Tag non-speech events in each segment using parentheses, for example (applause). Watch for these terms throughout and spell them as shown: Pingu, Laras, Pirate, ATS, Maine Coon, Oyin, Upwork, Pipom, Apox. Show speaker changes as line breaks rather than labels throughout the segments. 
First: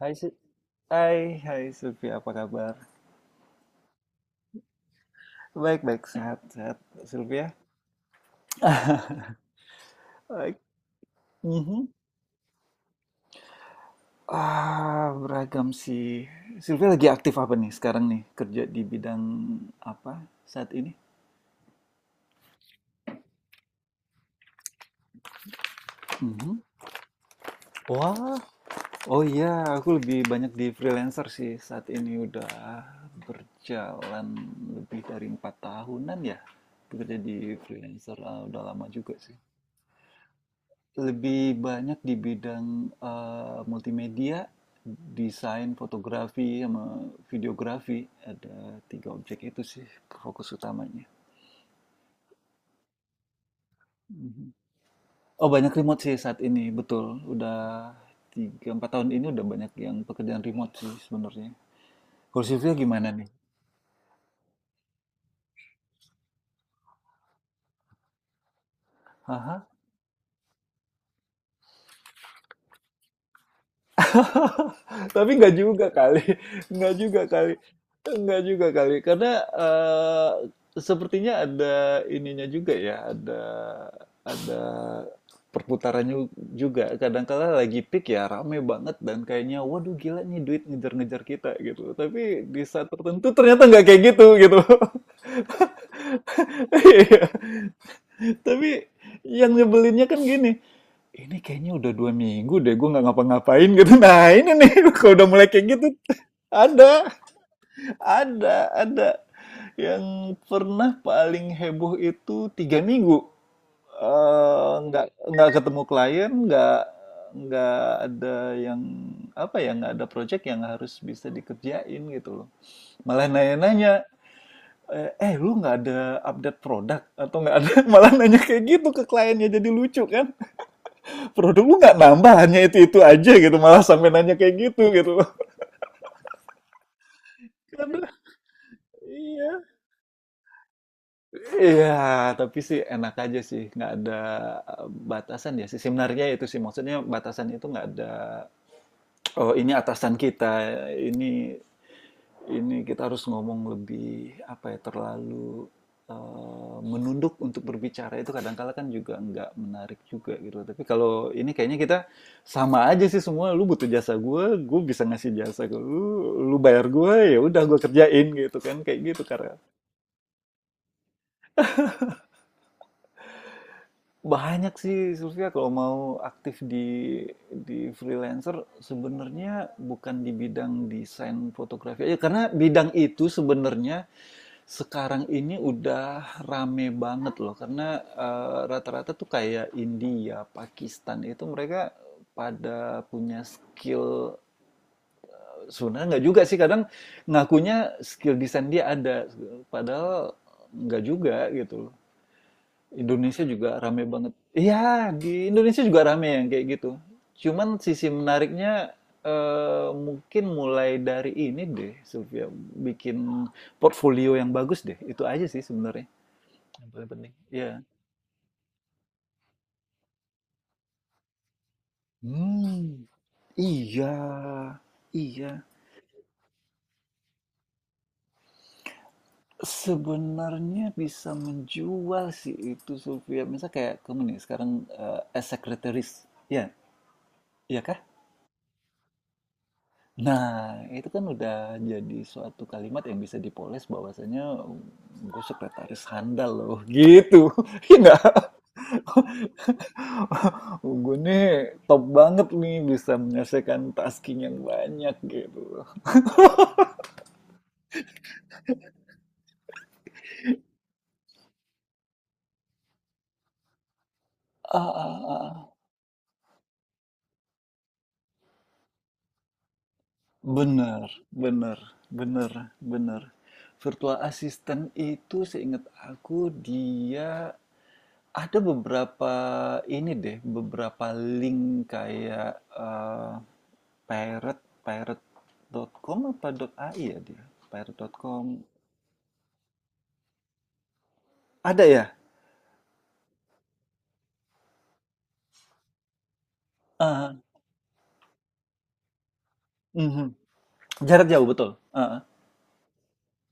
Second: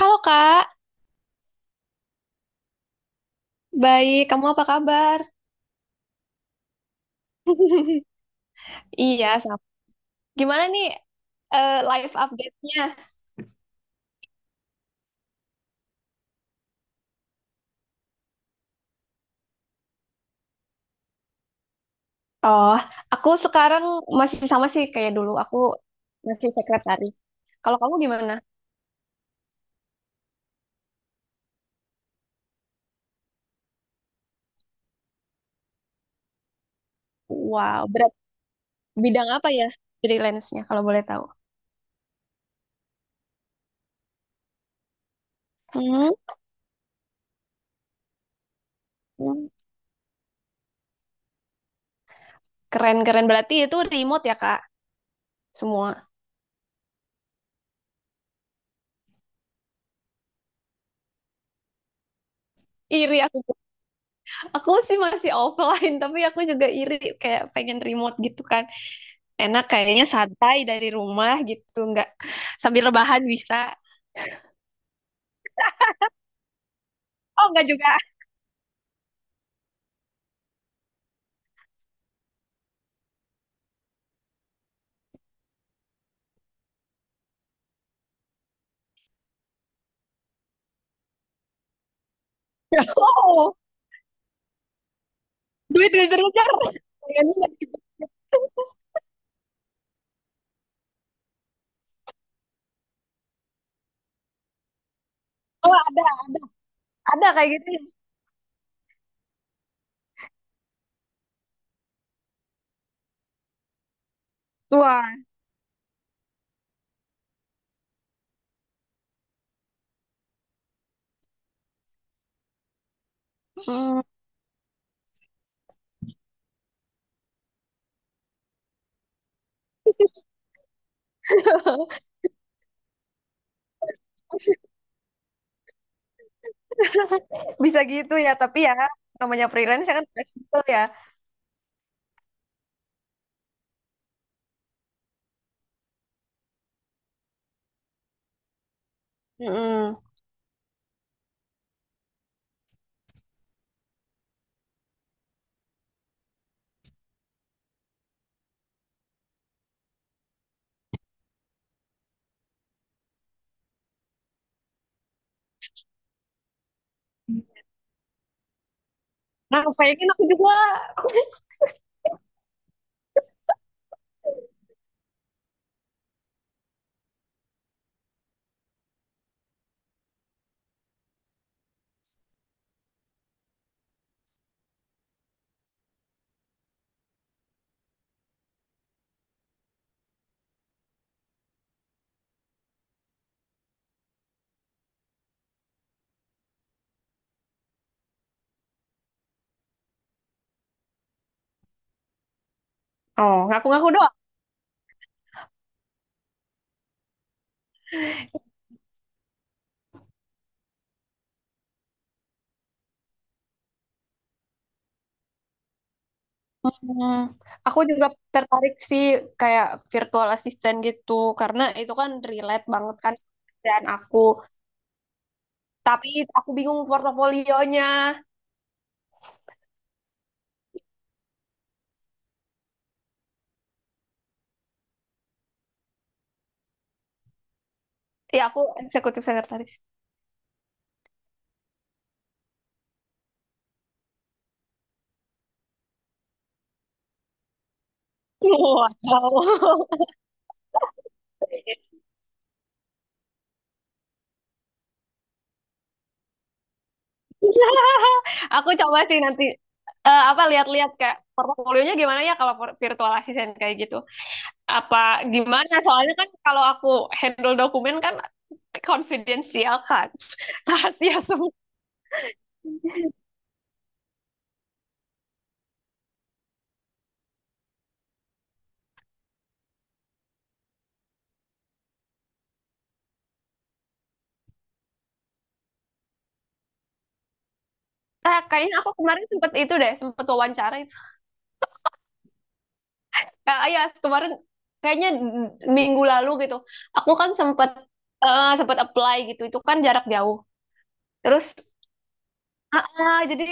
Hai, Si-
Kak,
hai, Sylvia, apa kabar?
baik. Kamu apa kabar?
Baik-baik, sehat-sehat, Sylvia.
(laughs)
(laughs)
Iya, sama.
Baik.
Gimana nih
Mhm.
live update-nya?
Ah, beragam sih. Sylvia lagi aktif apa nih sekarang nih? Kerja di bidang apa saat ini?
Oh, aku sekarang masih sama sih kayak dulu. Aku masih
Mhm.
sekretaris. Kalau kamu gimana?
Wah, oh iya, aku lebih banyak di freelancer sih saat ini udah berjalan lebih dari empat tahunan ya. Bekerja di
Wow, berat
freelancer, udah lama juga
bidang
sih.
apa ya freelance-nya kalau boleh tahu?
Lebih banyak di bidang, multimedia, desain,
Hmm.
fotografi, sama videografi. Ada 3 objek itu sih fokus utamanya.
Keren-keren. Berarti itu remote ya,
Mhm.
Kak?
Oh, banyak remote
Semua.
sih saat ini, betul. Udah 3 4 tahun ini udah banyak yang pekerjaan remote sih sebenarnya. Kalau Sylvia gimana
Iri
nih?
aku. Aku sih masih offline, (laughs) tapi aku juga iri kayak pengen remote gitu kan. Enak kayaknya santai dari rumah gitu, nggak sambil rebahan bisa.
(laughs) Tapi nggak juga kali, nggak juga
Oh,
kali,
nggak juga.
nggak juga kali, karena sepertinya ada ininya juga ya, ada perputarannya juga. Kadangkala lagi peak ya rame banget dan kayaknya waduh gila nih duit ngejar-ngejar kita gitu. Tapi di saat
(laughs)
tertentu
Oh,
ternyata nggak kayak gitu gitu. (laughs)
duit ngejar-ngejar.
Iya.
Kayaknya nggak gitu.
Tapi yang nyebelinnya kan gini, ini kayaknya udah 2 minggu deh gue nggak ngapa-ngapain gitu. Nah, ini nih (laughs) kalau udah mulai
Oh,
kayak gitu
ada.
(laughs) ada,
Ada kayak gitu.
ada, ada. Yang pernah paling heboh itu 3 minggu. Eh, nggak
Wah.
nggak ketemu klien, nggak ada yang apa ya, nggak ada project yang harus bisa dikerjain gitu loh. Malah
Hmm.
nanya-nanya, lu nggak ada update produk atau nggak ada (laughs) malah nanya kayak gitu ke kliennya jadi lucu kan. Produk lu nggak
(laughs)
nambah hanya itu aja gitu malah sampai nanya kayak gitu gitu.
Bisa
Aduh,
gitu ya. Tapi ya, namanya
iya
freelance ya kan fleksibel ya.
iya, tapi sih enak aja sih nggak ada eh, batasan ya sih sebenarnya itu sih, maksudnya batasan itu nggak ada. Oh, ini
Mm-mm.
atasan kita ini. Ini kita harus ngomong lebih apa ya terlalu menunduk untuk berbicara itu, kadangkala kan juga nggak menarik juga gitu. Tapi kalau ini kayaknya kita sama aja sih semua. Lu butuh jasa gue bisa ngasih jasa ke lu. Lu bayar gue ya udah gue kerjain gitu kan kayak gitu, karena
Nah, pengen aku juga. (laughs)
banyak sih Sylvia kalau mau aktif di freelancer, sebenarnya bukan di bidang desain fotografi aja karena bidang itu sebenarnya sekarang ini udah rame banget loh, karena rata-rata tuh kayak India, Pakistan itu mereka pada punya skill, sebenarnya nggak juga sih kadang, ngakunya skill desain dia ada, padahal nggak juga gitu loh.
Oh,
Indonesia juga
ngaku-ngaku
rame
doang.
banget. Iya, di Indonesia juga rame yang kayak gitu. Cuman sisi menariknya mungkin mulai dari ini deh, Sylvia, bikin portfolio yang bagus deh. Itu aja sih sebenarnya. Yang paling
Hmm.
penting. Iya.
Aku juga tertarik sih kayak virtual assistant gitu karena itu kan relate banget
Hmm,
kan dengan
iya,
aku.
iya.
Tapi aku bingung portofolionya.
Sebenarnya bisa menjual sih itu Sylvia. Misal kayak kamu nih sekarang as secretaries, ya, iya kah?
Ya aku eksekutif sekretaris.
Nah, itu kan udah jadi suatu kalimat yang bisa dipoles bahwasanya gue sekretaris handal loh, gitu. (laughs) Iya nggak?
Wow.
(laughs) Gue nih
(laughs)
top banget nih bisa menyelesaikan tasking yang banyak gitu.
Aku coba sih nanti apa lihat-lihat kayak portofolionya gimana ya kalau virtual assistant kayak gitu.
Ah, ah,
Apa
ah, ah.
gimana? Soalnya kan kalau aku handle dokumen kan confidential kan. (laughs)
Bener,
Rahasia semua.
bener, bener, bener. Virtual assistant itu seingat aku, dia ada beberapa ini deh, beberapa link kayak eh, pirate, pirate.com apa dot .ai ya dia?
Eh,
Pirate.com.
kayaknya aku kemarin sempet itu deh, sempet wawancara
Ada ya?
Kak Ayas kemarin kayaknya minggu lalu gitu. Aku kan
Ah,
sempet sempet apply gitu. Itu kan jarak
mhm.
jauh.
Jarak
Terus
jauh betul. Ah, ah.
jadi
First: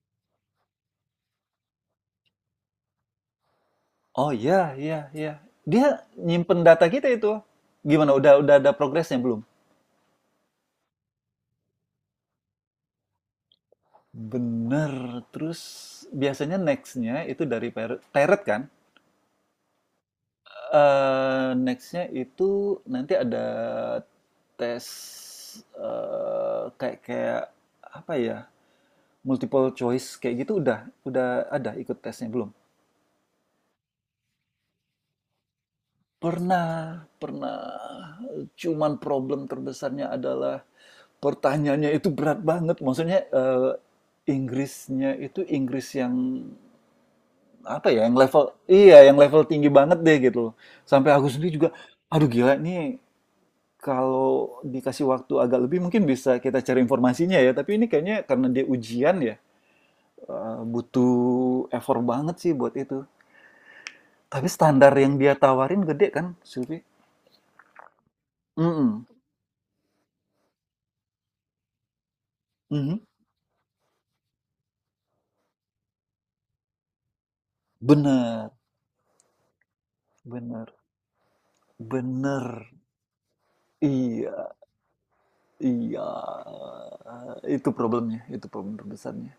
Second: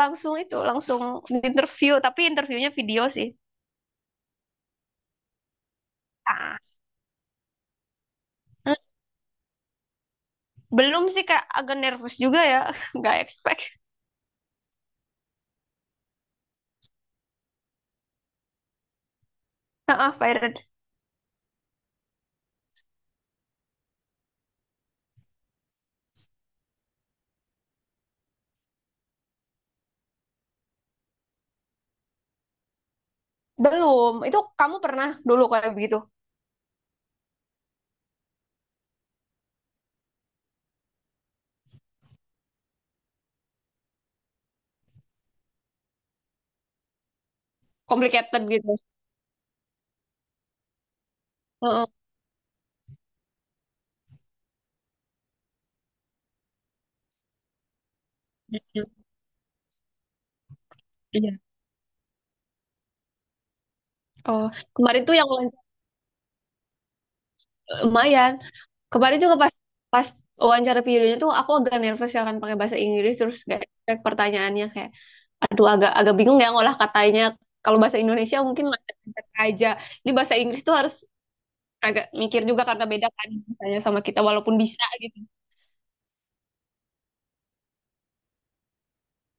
langsung itu langsung di interview tapi interviewnya video sih.
Oh iya, iya, iya. Dia
Ah,
nyimpen data kita itu. Gimana? Udah ada
eh,
progresnya belum?
belum sih Kak, agak nervous juga ya. (laughs) Nggak expect.
Bener. Terus biasanya next-nya itu dari teret kan?
Ah, fired.
Next-nya itu nanti ada tes eh kayak kayak apa ya? Multiple choice kayak gitu udah ada ikut tesnya belum?
Belum. Itu kamu pernah dulu kayak begitu.
Pernah, pernah. Cuman problem terbesarnya adalah pertanyaannya itu berat banget. Maksudnya Inggrisnya itu Inggris yang apa ya yang level,
Complicated gitu.
iya, yang level tinggi banget deh gitu loh. Sampai aku sendiri juga
Heeh.
aduh gila nih, kalau dikasih waktu agak lebih mungkin bisa kita cari informasinya ya, tapi ini kayaknya karena dia ujian ya,
Iya.
butuh effort banget sih buat itu,
Oh,
tapi standar
kemarin
yang
tuh yang
dia
lancar
tawarin gede kan, Sylvie.
lumayan.
Mm-mm.
Kemarin juga pas pas wawancara videonya tuh aku agak nervous ya kan pakai bahasa
Mhm.
Inggris terus kayak pertanyaannya kayak aduh agak agak bingung ya ngolah katanya. Kalau bahasa Indonesia
Bener,
mungkin lancar aja. Ini bahasa Inggris
bener,
tuh harus agak mikir
bener,
juga karena beda kan misalnya sama kita
iya,
walaupun bisa gitu.
iya, itu problemnya, itu problem terbesarnya.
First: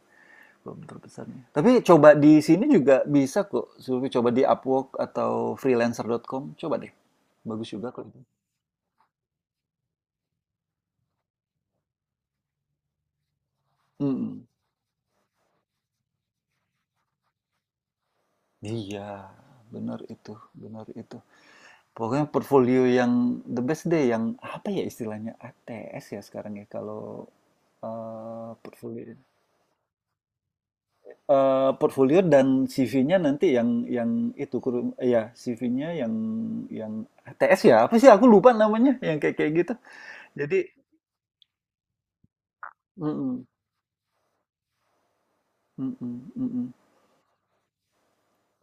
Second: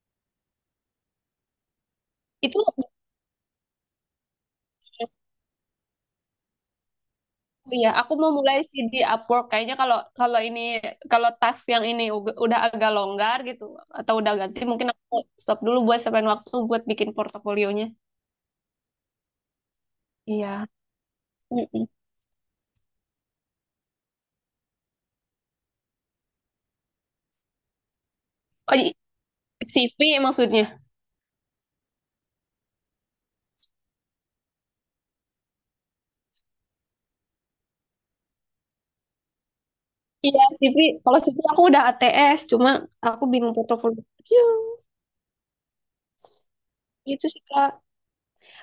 Belum terbesarnya. Tapi coba di
Itu
sini juga bisa kok. Zulfi coba di Upwork atau freelancer.com. Coba deh. Bagus
ya
juga kok
aku
itu.
mau mulai sih di Upwork kayaknya kalau kalau ini kalau task yang ini udah agak longgar gitu atau udah
Mm-mm.
ganti mungkin aku stop dulu buat sampein waktu buat bikin portofolionya.
Iya, benar itu,
Iya.
benar itu.
Mm-mm.
Pokoknya portfolio yang the best deh, yang apa ya istilahnya ATS ya sekarang ya kalau
Oh, i-
portfolio.
CV maksudnya.
Portfolio dan CV-nya nanti yang itu kurung ya CV-nya yang ATS ya apa sih aku lupa namanya yang kayak kayak gitu.
Iya,
Jadi,
CV. Kalau CV aku udah ATS, cuma aku
mm-mm.
bingung portofolio.
Mhm, mhm.
Itu sih, Kak.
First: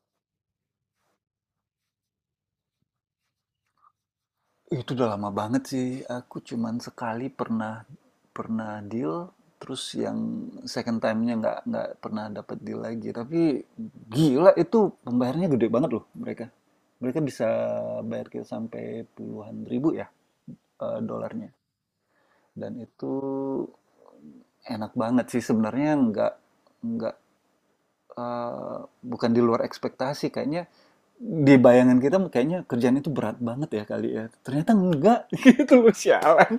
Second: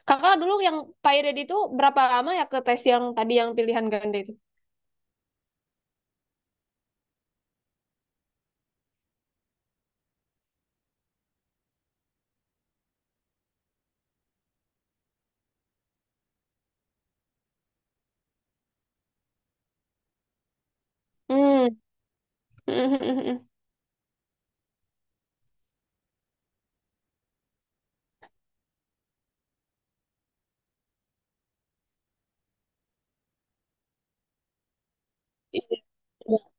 Kakak dulu yang Pyred itu berapa lama ya ke tes yang tadi yang pilihan ganda itu?
Itu udah lama banget sih, aku cuman sekali pernah pernah deal, terus yang second time-nya nggak pernah dapet deal lagi. Tapi gila itu pembayarannya gede banget loh mereka. Mereka bisa bayar kita sampai puluhan ribu ya, dolarnya.
Hmm.
Dan itu
(laughs)
enak banget sih sebenarnya, nggak eh, bukan di luar ekspektasi, kayaknya di bayangan kita kayaknya kerjaan itu berat banget ya kali ya, ternyata enggak (laughs) gitu
Iya.
loh sialan,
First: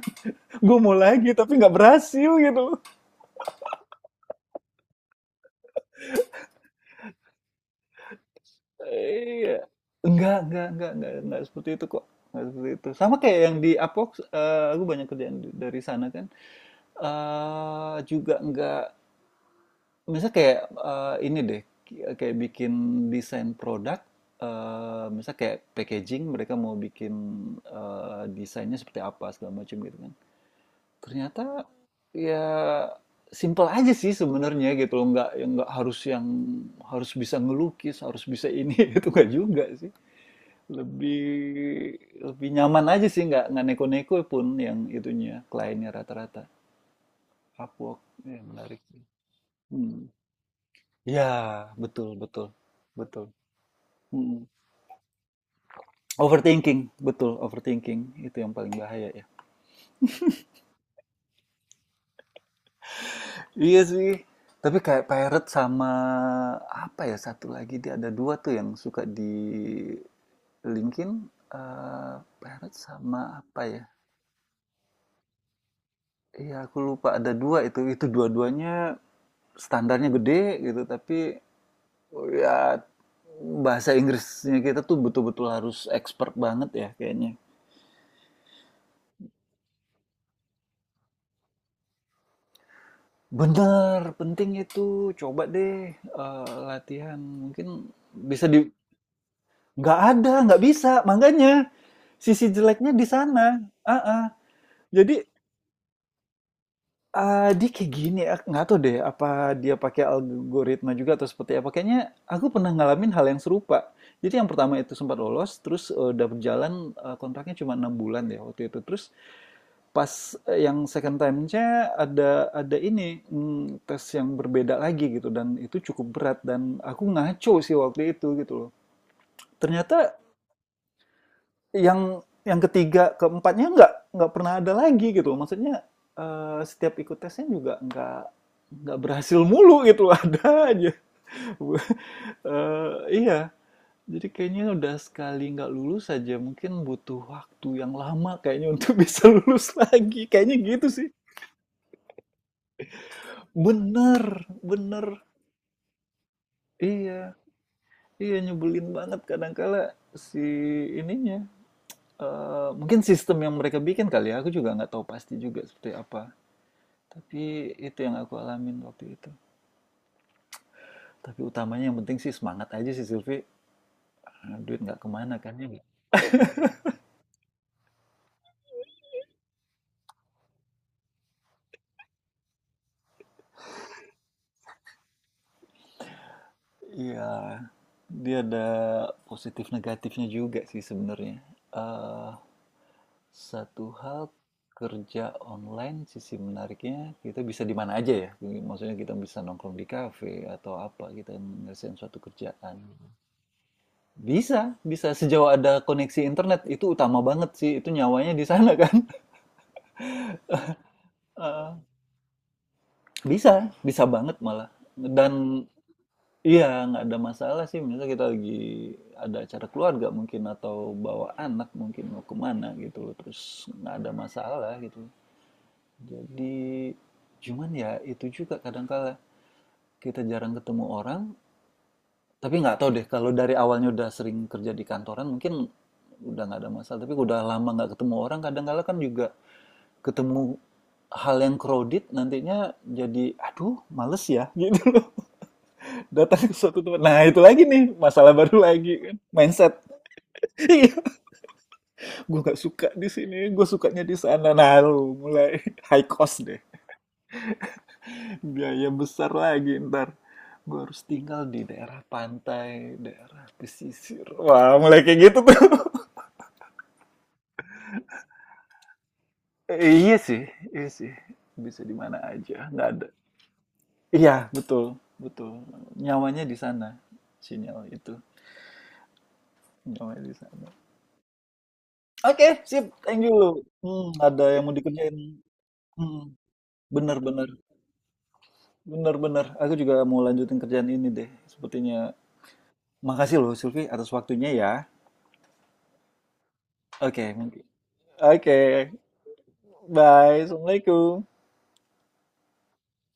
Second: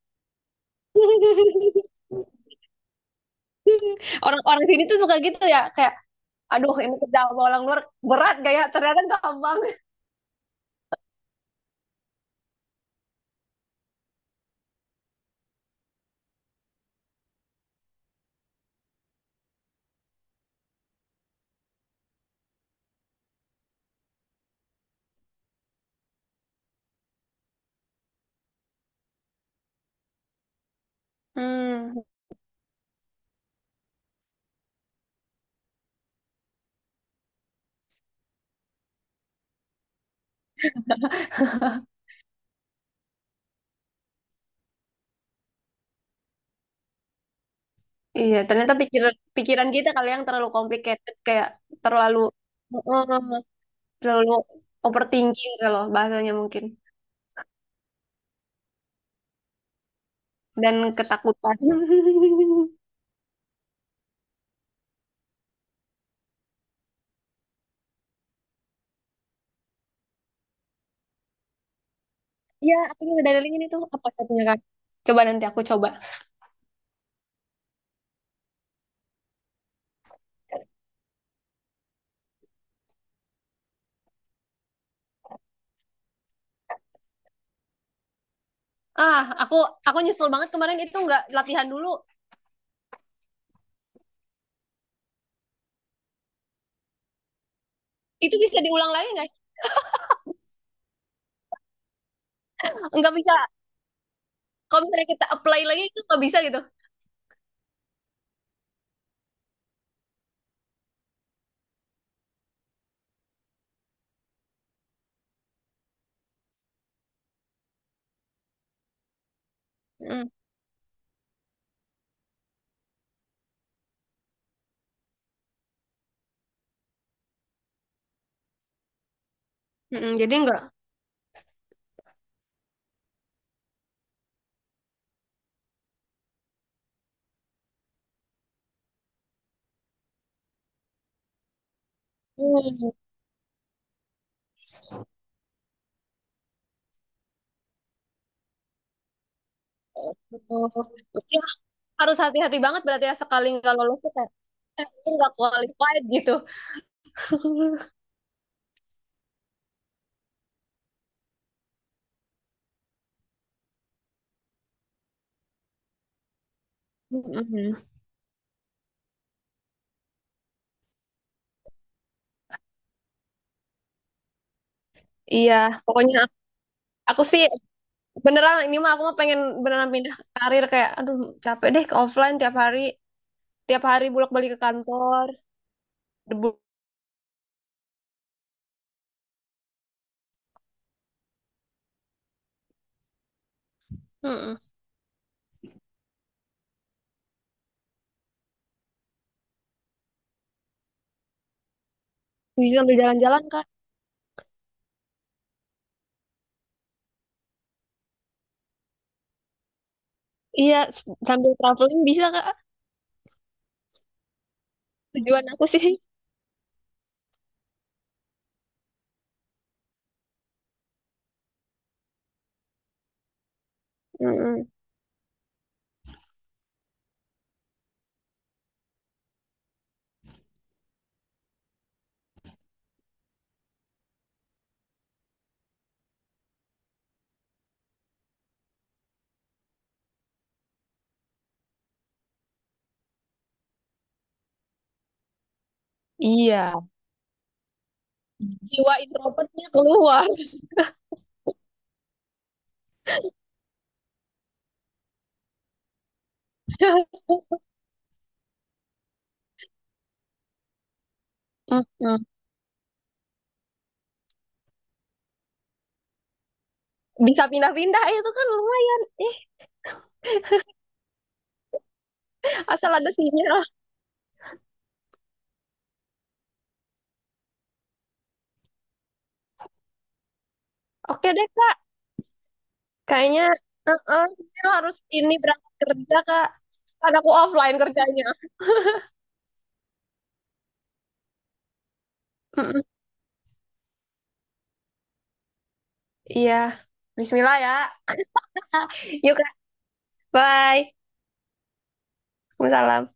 gue mau lagi tapi
(laughs)
nggak berhasil gitu loh.
Orang-orang sini tuh suka gitu ya, kayak aduh ini kerja sama orang luar berat gak ya? Ternyata
Iya
gampang.
enggak seperti itu kok, enggak seperti itu, sama kayak yang di Apox, aku banyak kerjaan dari sana kan, juga enggak. Misalnya kayak ini deh, kayak bikin desain produk, misalnya kayak packaging, mereka mau bikin desainnya seperti apa segala macam gitu kan. Ternyata
Hmm.
ya simple aja sih sebenarnya gitu loh, nggak yang nggak harus yang harus bisa ngelukis, harus bisa ini (laughs) itu nggak juga sih. Lebih lebih nyaman aja sih, nggak neko-neko pun yang itunya kliennya rata-rata. Upwork,
Iya,
ya
ternyata
menarik sih.
pikiran pikiran kita kali
Hmm.
yang terlalu complicated
Ya,
kayak
betul,
terlalu.
betul, betul.
Terlalu
Mm.
overthinking kalau bahasanya mungkin.
Overthinking, betul, overthinking itu yang paling bahaya ya.
Dan ketakutan. (laughs)
Iya sih. Tapi kayak Pirate sama apa ya satu lagi, dia ada dua tuh yang suka di linkin, eh
Iya,
Pirate
aku
sama
juga
apa
dadalingin itu
ya?
apa satunya Kak? Coba nanti aku coba.
Iya aku lupa ada dua itu dua-duanya standarnya gede gitu, tapi oh ya, bahasa Inggrisnya kita tuh betul-betul harus expert banget ya kayaknya.
Ah, aku nyesel banget kemarin itu nggak latihan dulu.
Bener, penting itu. Coba deh, latihan. Mungkin
Itu
bisa di,
bisa diulang lagi nggak?
nggak ada, nggak bisa. Makanya, sisi jeleknya di
Nggak bisa.
sana. Ah, ah.
Kalau misalnya
Jadi,
kita apply lagi itu nggak bisa gitu.
dia kayak gini, ak nggak tahu deh apa dia pakai algoritma juga atau seperti apa. Kayaknya aku pernah ngalamin hal yang serupa. Jadi yang pertama itu sempat lolos, terus, dapet jalan, kontraknya cuma 6 bulan deh waktu itu. Terus pas
Mm,
yang second time-nya ada ini tes yang berbeda lagi gitu, dan itu cukup berat dan aku ngaco sih waktu itu gitu loh.
mm,
Ternyata
jadi nggak.
yang ketiga keempatnya nggak pernah ada lagi gitu loh. Maksudnya setiap ikut tesnya juga nggak berhasil mulu gitu loh. Ada aja. (laughs)
Hmm.
Eh, iya. Jadi kayaknya udah sekali nggak lulus aja mungkin butuh waktu yang lama kayaknya untuk (laughs) bisa lulus lagi. Kayaknya gitu sih.
Ya, harus hati-hati banget berarti ya sekali nggak lolos tuh kayak
Bener, bener.
aku nggak qualified gitu.
Iya,
(laughs)
iya nyebelin banget kadangkala si ininya. Mungkin sistem yang mereka bikin kali ya, aku juga nggak tahu pasti juga seperti apa. Tapi
Mm-mm.
itu yang aku alamin waktu itu. Tapi utamanya yang penting sih semangat aja sih Silvi. Duit nggak kemana kan
Iya,
ya nggak?
pokoknya aku sih beneran ini mah aku mah pengen beneran pindah karir kayak aduh capek deh ke offline tiap hari bolak-balik ke kantor debu.
Iya, dia ada positif negatifnya juga sih sebenarnya. Eh Satu hal
Mm-mm.
kerja online, sisi menariknya kita bisa di mana aja ya. Maksudnya kita bisa nongkrong di kafe atau apa, kita ngerasain suatu
Bisa
kerjaan.
sambil jalan-jalan kak.
Bisa, bisa sejauh ada koneksi internet itu utama banget sih. Itu nyawanya di sana kan. (laughs)
Iya sambil
Eh,
traveling bisa kak
Bisa, bisa banget malah. Dan
tujuan aku sih.
iya nggak ada masalah sih. Misalnya kita lagi ada acara keluarga mungkin, atau bawa anak mungkin mau kemana gitu. Terus nggak ada
Mm-mm.
masalah gitu. Jadi, cuman ya itu juga kadangkala kita jarang ketemu orang, tapi nggak tahu deh kalau dari awalnya udah sering kerja di kantoran mungkin udah nggak ada masalah. Tapi udah lama nggak ketemu orang, kadangkala kan juga ketemu hal yang crowded nantinya, jadi aduh males ya (laughs) gitu loh datang ke suatu
Iya,
tempat, nah itu lagi nih masalah baru lagi
jiwa
kan,
introvertnya
mindset.
keluar.
(laughs) Iya, gue nggak suka di sini, gue sukanya di sana, nah lu mulai (laughs) high cost deh,
(laughs)
biaya besar lagi ntar gue harus tinggal di daerah
Mm-mm.
pantai, daerah pesisir, wah mulai kayak gitu tuh. (laughs)
Bisa pindah-pindah itu kan lumayan eh
Iya sih, iya sih, bisa di mana aja, nggak
asal
ada,
ada sinyal.
iya, betul, betul, nyawanya di sana, sinyal itu nyawanya di sana.
Oke deh kak
Oke, sip, thank you.
kayaknya
Ada yang
Sisil
mau
harus
dikerjain.
ini berangkat kerja
Hmm,
kak kan
bener,
aku
bener,
offline kerjanya.
bener, bener, aku juga mau lanjutin kerjaan ini deh sepertinya.
Mm-mm.
Makasih loh, Silvi, atas waktunya ya.
Iya.
Oke,
Bismillah
mungkin.
ya.
Oke.
Yuk, Kak.
Bye.
Bye.
Assalamualaikum.
Waalaikumsalam.